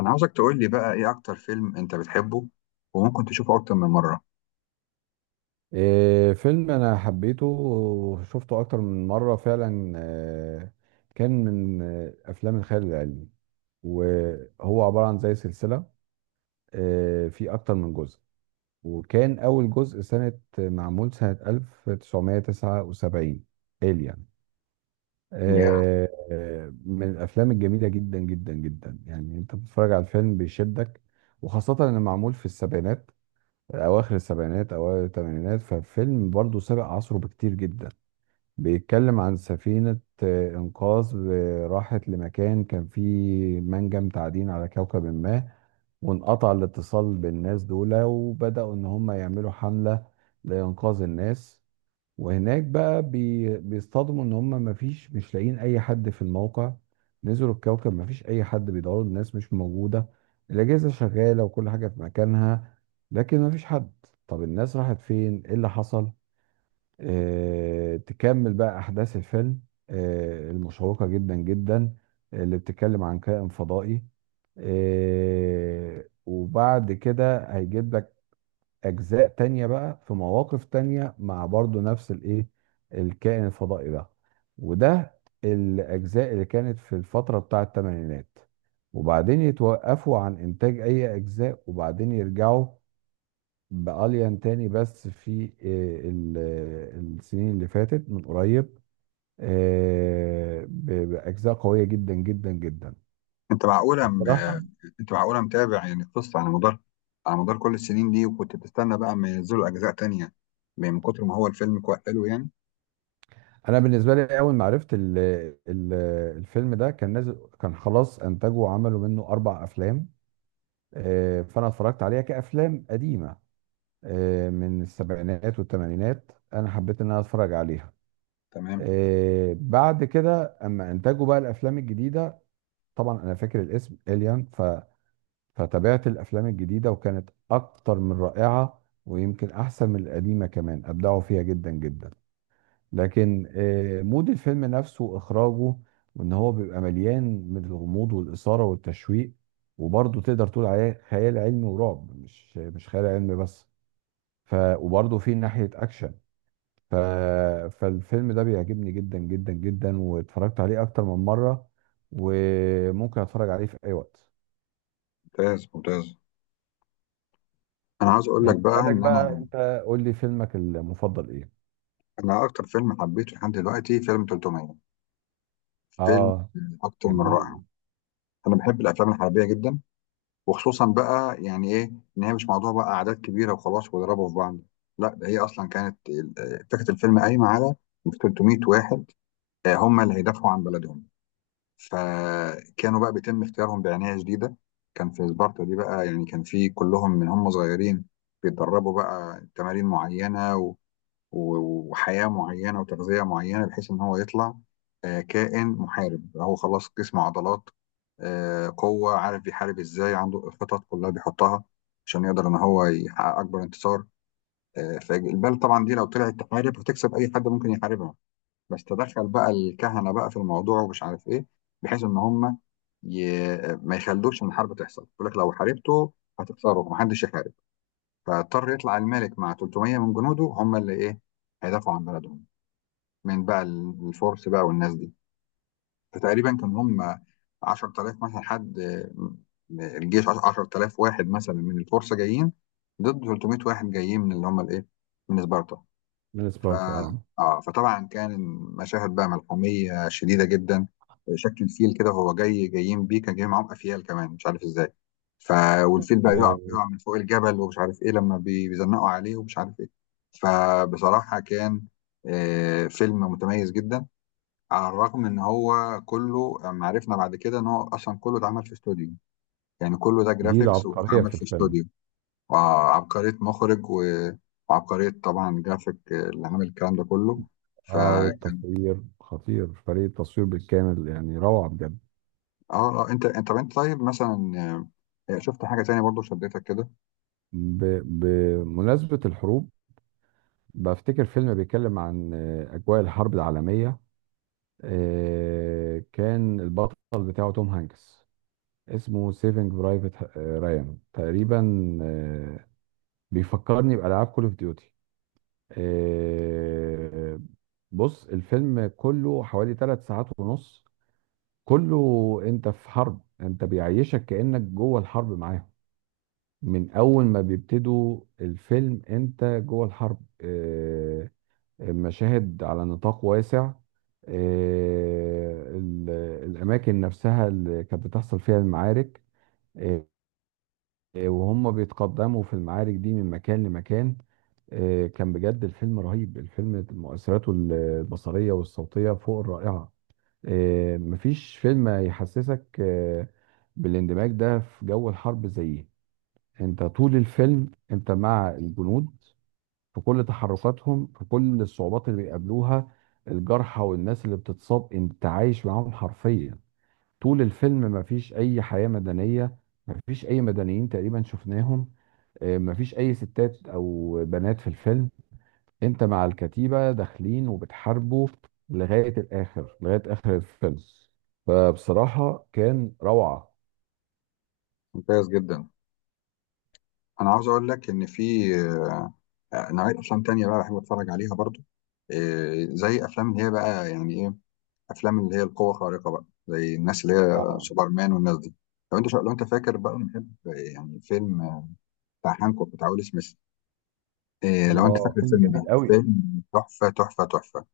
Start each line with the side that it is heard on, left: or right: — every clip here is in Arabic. left: انا عاوزك تقول لي بقى ايه اكتر فيلم انت بتحبه وممكن تشوفه اكتر من مره.
right: فيلم انا حبيته وشفته اكتر من مره فعلا كان من افلام الخيال العلمي، وهو عباره عن زي سلسله، في اكتر من جزء. وكان اول جزء سنه معمول سنه 1979، الين.
left: يا
right: من الافلام الجميله جدا جدا جدا، يعني انت بتتفرج على الفيلم بيشدك، وخاصه انه معمول في السبعينات، اواخر السبعينات اوائل الثمانينات. ففيلم برضه سابق عصره بكتير جدا. بيتكلم عن سفينة انقاذ راحت لمكان كان فيه منجم تعدين على كوكب ما، وانقطع الاتصال بالناس دول، وبدأوا ان هم يعملوا حملة لانقاذ الناس. وهناك بقى بيصطدموا ان هم مفيش، مش لاقيين اي حد في الموقع. نزلوا الكوكب مفيش اي حد، بيدوروا الناس مش موجودة، الاجهزة شغالة وكل حاجة في مكانها، لكن مفيش حد. طب الناس راحت فين؟ ايه اللي حصل؟ تكمل بقى احداث الفيلم المشوقة جدا جدا، اللي بتتكلم عن كائن فضائي. وبعد كده هيجيب لك اجزاء تانية بقى في مواقف تانية مع برضو نفس الايه، الكائن الفضائي ده. وده الاجزاء اللي كانت في الفترة بتاع الثمانينات. وبعدين يتوقفوا عن انتاج اي اجزاء، وبعدين يرجعوا بأليان تاني، بس في السنين اللي فاتت من قريب، بأجزاء قوية جدا جدا جدا.
left: انت معقوله م...
right: بصراحة
left: انت معقوله متابع يعني القصه على مدار على مدار كل السنين دي، وكنت بتستنى بقى ما ينزلوا اجزاء تانية من كتر ما هو الفيلم كويس حلو يعني.
right: انا بالنسبه لي اول ما عرفت ال الفيلم ده كان نازل، كان خلاص انتجوا وعملوا منه اربع افلام. فانا اتفرجت عليها كافلام قديمه، من السبعينات والثمانينات، انا حبيت ان انا اتفرج عليها.
left: تمام.
right: بعد كده اما انتجوا بقى الافلام الجديده، طبعا انا فاكر الاسم اليان، فتابعت الافلام الجديده، وكانت اكتر من رائعه، ويمكن احسن من القديمه كمان، ابدعوا فيها جدا جدا. لكن مود الفيلم نفسه، اخراجه، وان هو بيبقى مليان من الغموض والاثاره والتشويق، وبرضه تقدر تقول عليه خيال علمي ورعب، مش خيال علمي بس، وبرضه في ناحيه اكشن. ف فالفيلم ده بيعجبني جدا جدا جدا، واتفرجت عليه اكتر من مره، وممكن اتفرج عليه في اي وقت.
left: ممتاز ممتاز. انا عاوز اقول لك بقى
right: بالنسبه لك
left: ان
right: بقى
left: انا
right: انت قول لي فيلمك المفضل ايه؟
left: انا اكتر فيلم حبيته لحد دلوقتي فيلم 300. فيلم
right: اه،
left: اكتر من رائع.
right: جميل.
left: انا بحب الافلام الحربيه جدا، وخصوصا بقى يعني ايه، ان هي مش موضوع بقى اعداد كبيره وخلاص ويضربوا في بعض. لا، ده هي اصلا كانت فكره الفيلم قايمه على 300 واحد، هم اللي هيدافعوا عن بلدهم. فكانوا بقى بيتم اختيارهم بعنايه شديده. كان في سبارتا دي بقى، يعني كان في كلهم من هم صغيرين بيتدربوا بقى تمارين معينه، وحياة معينة وتغذية معينة، بحيث إن هو يطلع كائن محارب. هو خلاص جسم، عضلات، قوة، عارف بيحارب إزاي، عنده الخطط كلها بيحطها عشان يقدر إن هو يحقق أكبر انتصار. فالبال طبعا دي لو طلعت تحارب هتكسب أي حد ممكن يحاربها. بس تدخل بقى الكهنة بقى في الموضوع ومش عارف إيه، بحيث إن هم ي... ما يخلوش إن الحرب تحصل. يقول لك لو حاربته هتخسره، ومحدش يحارب. فاضطر يطلع الملك مع 300 من جنوده هم اللي إيه، هيدافعوا عن بلدهم من بقى الفرس بقى والناس دي. فتقريبا كان هم 10000 مثلا حد، الجيش 10000 واحد مثلا من الفرس جايين ضد 300 واحد جايين من اللي هم الايه، من سبارتا.
right: من
left: ف
right: سبارتا، اه.
left: اه فطبعا كان مشاهد بقى ملحميه شديده جدا. شكل الفيل كده وهو جاي، جايين بيه، كان جاي معاهم افيال كمان مش عارف ازاي. ف والفيل بقى يقع
right: آه،
left: يقع من فوق الجبل ومش عارف ايه، لما بيزنقوا عليه ومش عارف ايه. فبصراحه كان فيلم متميز جدا، على الرغم ان هو كله لما عرفنا بعد كده ان هو اصلا كله اتعمل في استوديو. يعني كله ده
right: دي
left: جرافيكس
right: العبقريه
left: واتعمل
right: في
left: في
right: الفيلم.
left: استوديو. وعبقرية مخرج وعبقرية طبعا جرافيك اللي عامل الكلام ده كله. ف
right: اه،
left: اه
right: والتصوير خطير، فريق التصوير بالكامل يعني روعة بجد.
left: آه، انت طيب مثلا، شفت حاجة تانية برضو شدتك كده؟
right: ب- بمناسبة الحروب، بفتكر فيلم بيتكلم عن أجواء الحرب العالمية. كان البطل بتاعه توم هانكس، اسمه سيفنج برايفت رايان تقريبا. آه، بيفكرني بألعاب كول اوف ديوتي. بص الفيلم كله حوالي ثلاث ساعات ونص، كله انت في حرب، انت بيعيشك كأنك جوه الحرب معاهم. من اول ما بيبتدوا الفيلم انت جوه الحرب. المشاهد على نطاق واسع، آه، ال- الاماكن نفسها اللي كانت بتحصل فيها المعارك، آه، وهم بيتقدموا في المعارك دي من مكان لمكان. كان بجد الفيلم رهيب، الفيلم مؤثراته البصرية والصوتية فوق الرائعة. مفيش فيلم يحسسك بالاندماج ده في جو الحرب زيه. انت طول الفيلم انت مع الجنود، في كل تحركاتهم، في كل الصعوبات اللي بيقابلوها، الجرحى والناس اللي بتتصاب، انت عايش معاهم حرفيا. طول الفيلم مفيش اي حياة مدنية، مفيش اي مدنيين تقريبا شفناهم. اه، مفيش اي ستات او بنات في الفيلم، انت مع الكتيبة داخلين وبتحاربوا لغاية الاخر، لغاية اخر الفيلم. فبصراحة كان روعة.
left: ممتاز جدا. انا عاوز اقول لك ان في آه، آه، نوعية افلام تانية بقى بحب اتفرج عليها برضو، زي افلام اللي هي بقى يعني ايه، افلام اللي هي القوه الخارقه بقى، زي الناس اللي هي
right: اه،
left: سوبرمان والناس دي. لو انت فاكر بقى، بنحب يعني فيلم بتاع هانكوك بتاع ويل سميث، إيه لو انت
right: الله،
left: فاكر
right: فيلم
left: الفيلم
right: جميل
left: ده؟
right: قوي.
left: فيلم تحفه تحفه تحفه.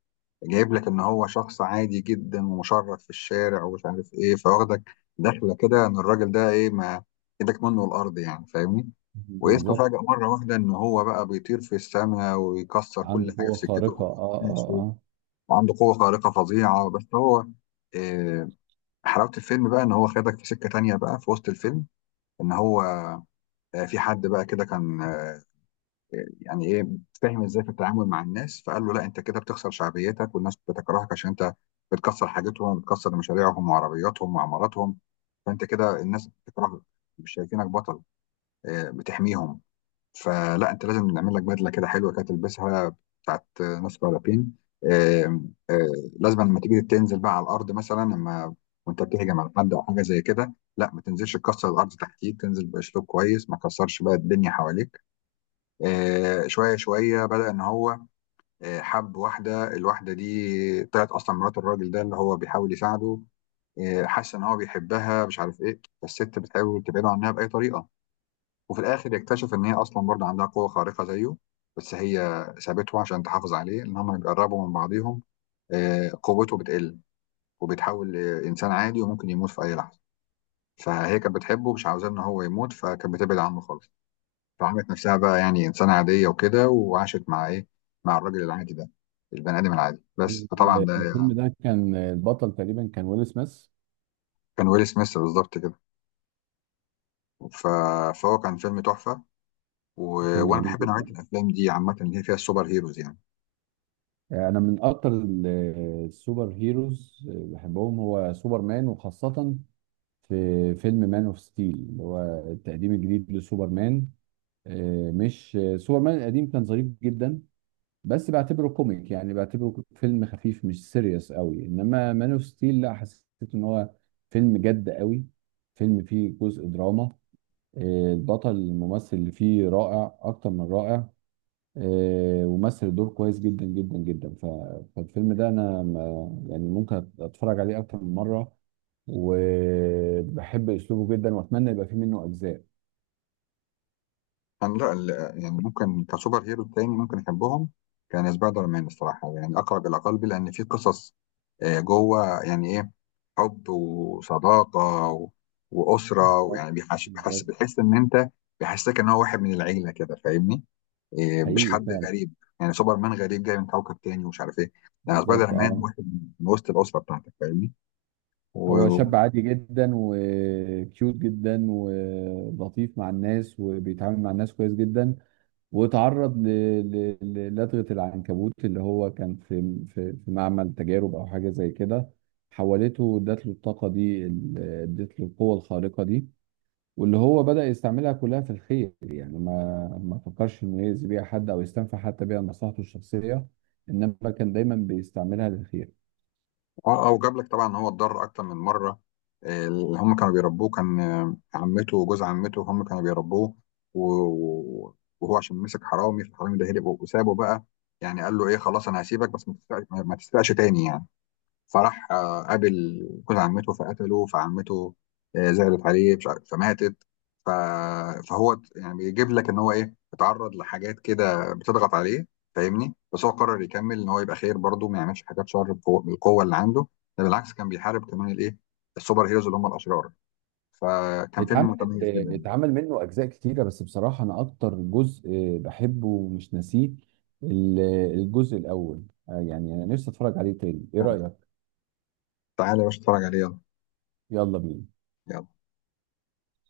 left: جايب لك ان هو شخص عادي جدا ومشرد في الشارع ومش عارف ايه، فواخدك دخله كده ان الراجل ده ايه، ما ايدك منه الارض يعني، فاهمني؟ واسمه
right: بالظبط،
left: فجأة مرة واحدة إن هو بقى بيطير في السماء ويكسر كل
right: عنده
left: حاجة
right: قوة
left: في سكته
right: خارقة،
left: وهو
right: اه
left: ماشي،
right: اه اه
left: وعنده قوة خارقة فظيعة. بس هو إيه، حلاوة الفيلم بقى إن هو خدك في سكة تانية بقى في وسط الفيلم، إن هو في حد بقى كده كان آه، يعني إيه فاهم إزاي في التعامل مع الناس، فقال له لا أنت كده بتخسر شعبيتك والناس بتكرهك عشان أنت بتكسر حاجتهم وبتكسر مشاريعهم وعربياتهم وعماراتهم، فأنت كده الناس بتكرهك، مش شايفينك بطل بتحميهم. فلا، انت لازم نعمل لك بدله كده حلوه كده تلبسها، بتاعت ناس مدربين. آم، آه، لازم لما تيجي تنزل بقى على الارض مثلا، لما وانت بتهجم على حد او حاجه زي كده، لا ما تنزلش تكسر الارض تحتيك، تنزل باسلوب كويس، ما تكسرش بقى الدنيا حواليك. شويه شويه بدا ان هو حب واحده. الواحده دي طلعت اصلا مرات الراجل ده اللي هو بيحاول يساعده. حس ان هو بيحبها مش عارف ايه، فالست بتحاول تبعده عنها باي طريقه. وفي الاخر يكتشف ان هي اصلا برضه عندها قوه خارقه زيه، بس هي سابته عشان تحافظ عليه. ان هم بيقربوا من بعضهم قوته بتقل وبيتحول لانسان عادي وممكن يموت في اي لحظه. فهي كانت بتحبه مش عاوزاه ان هو يموت، فكانت بتبعد عنه خالص. فعملت نفسها بقى يعني انسانه عاديه وكده، وعاشت مع ايه، مع الراجل العادي ده، البني ادم العادي بس. فطبعا ده
right: الفيلم ده كان البطل تقريبا كان ويل سميث.
left: كان ويل سميث بالظبط كده. ف... فهو كان فيلم تحفه. و...
right: فيلم
left: وانا
right: جميل
left: بحب نوعيه
right: جدا.
left: الافلام دي عامه اللي هي فيها السوبر هيروز يعني.
right: يعني انا من اكتر السوبر هيروز اللي بحبهم هو سوبر مان، وخاصة في فيلم مان اوف ستيل، اللي هو التقديم الجديد لسوبر مان. مش سوبر مان القديم كان ظريف جدا، بس بعتبره كوميك، يعني بعتبره فيلم خفيف مش سيريس قوي. انما مان اوف ستيل لا، حسيت ان هو فيلم جد قوي، فيلم فيه جزء دراما. البطل، الممثل اللي فيه، رائع اكتر من رائع. ومثل الدور كويس جدا جدا جدا. فالفيلم ده انا يعني ممكن اتفرج عليه اكتر من مره، وبحب اسلوبه جدا، واتمنى يبقى فيه منه اجزاء.
left: كان لا يعني ممكن كسوبر هيرو تاني ممكن احبهم، كان سبايدر مان الصراحه، يعني اقرب الى قلبي، لان في قصص جوه يعني ايه، حب وصداقه واسره،
right: بالظبط.
left: ويعني بيحس بيحس
right: بالظبط.
left: بيحس ان انت، بيحسسك ان هو واحد من العيله كده، فاهمني؟ إيه، مش
right: حقيقي
left: حد
right: فعلا.
left: غريب. يعني سوبر مان غريب جاي من كوكب تاني ومش عارف ايه، لان سبايدر
right: بالظبط،
left: مان
right: اه.
left: واحد من وسط الاسره بتاعتك،
right: هو
left: فاهمني؟
right: شاب عادي جدا، وكيوت جدا، ولطيف مع الناس، وبيتعامل مع الناس كويس جدا. واتعرض لدغة العنكبوت، اللي هو كان في في معمل تجارب أو حاجة زي كده، حولته، ادت له الطاقة دي، ادت له القوة الخارقة دي، واللي هو بدأ يستعملها كلها في الخير. يعني ما فكرش إنه يأذي بيها حد، أو يستنفع حتى بيها مصلحته الشخصية، إنما كان دايما بيستعملها للخير.
left: اه اه. وجاب لك طبعا ان هو اتضرر اكتر من مره. اللي هم كانوا بيربوه كان عمته وجوز عمته، هم كانوا بيربوه. وهو عشان مسك حرامي، فالحرامي ده هرب وسابه بقى، يعني قال له ايه خلاص انا هسيبك بس ما تسرقش تاني يعني. فراح قابل جوز عمته فقتله، فعمته زعلت عليه، مش عارف- فماتت. ف... فهو يعني بيجيب لك ان هو ايه، اتعرض لحاجات كده بتضغط عليه، فاهمني؟ بس هو قرر يكمل ان هو يبقى خير برضه، ما يعملش حاجات شر بالقوه اللي عنده. ده بالعكس كان بيحارب كمان الايه، السوبر هيروز اللي هم الاشرار. فكان فيلم متميز جدا.
right: اتعمل منه اجزاء كتيره، بس بصراحه انا اكتر جزء بحبه ومش ناسيه ال- الجزء الاول. يعني انا نفسي اتفرج عليه تاني، ايه رايك؟
left: تعالى يا باشا اتفرج عليه، يلا.
right: يلا بينا.
left: يلا.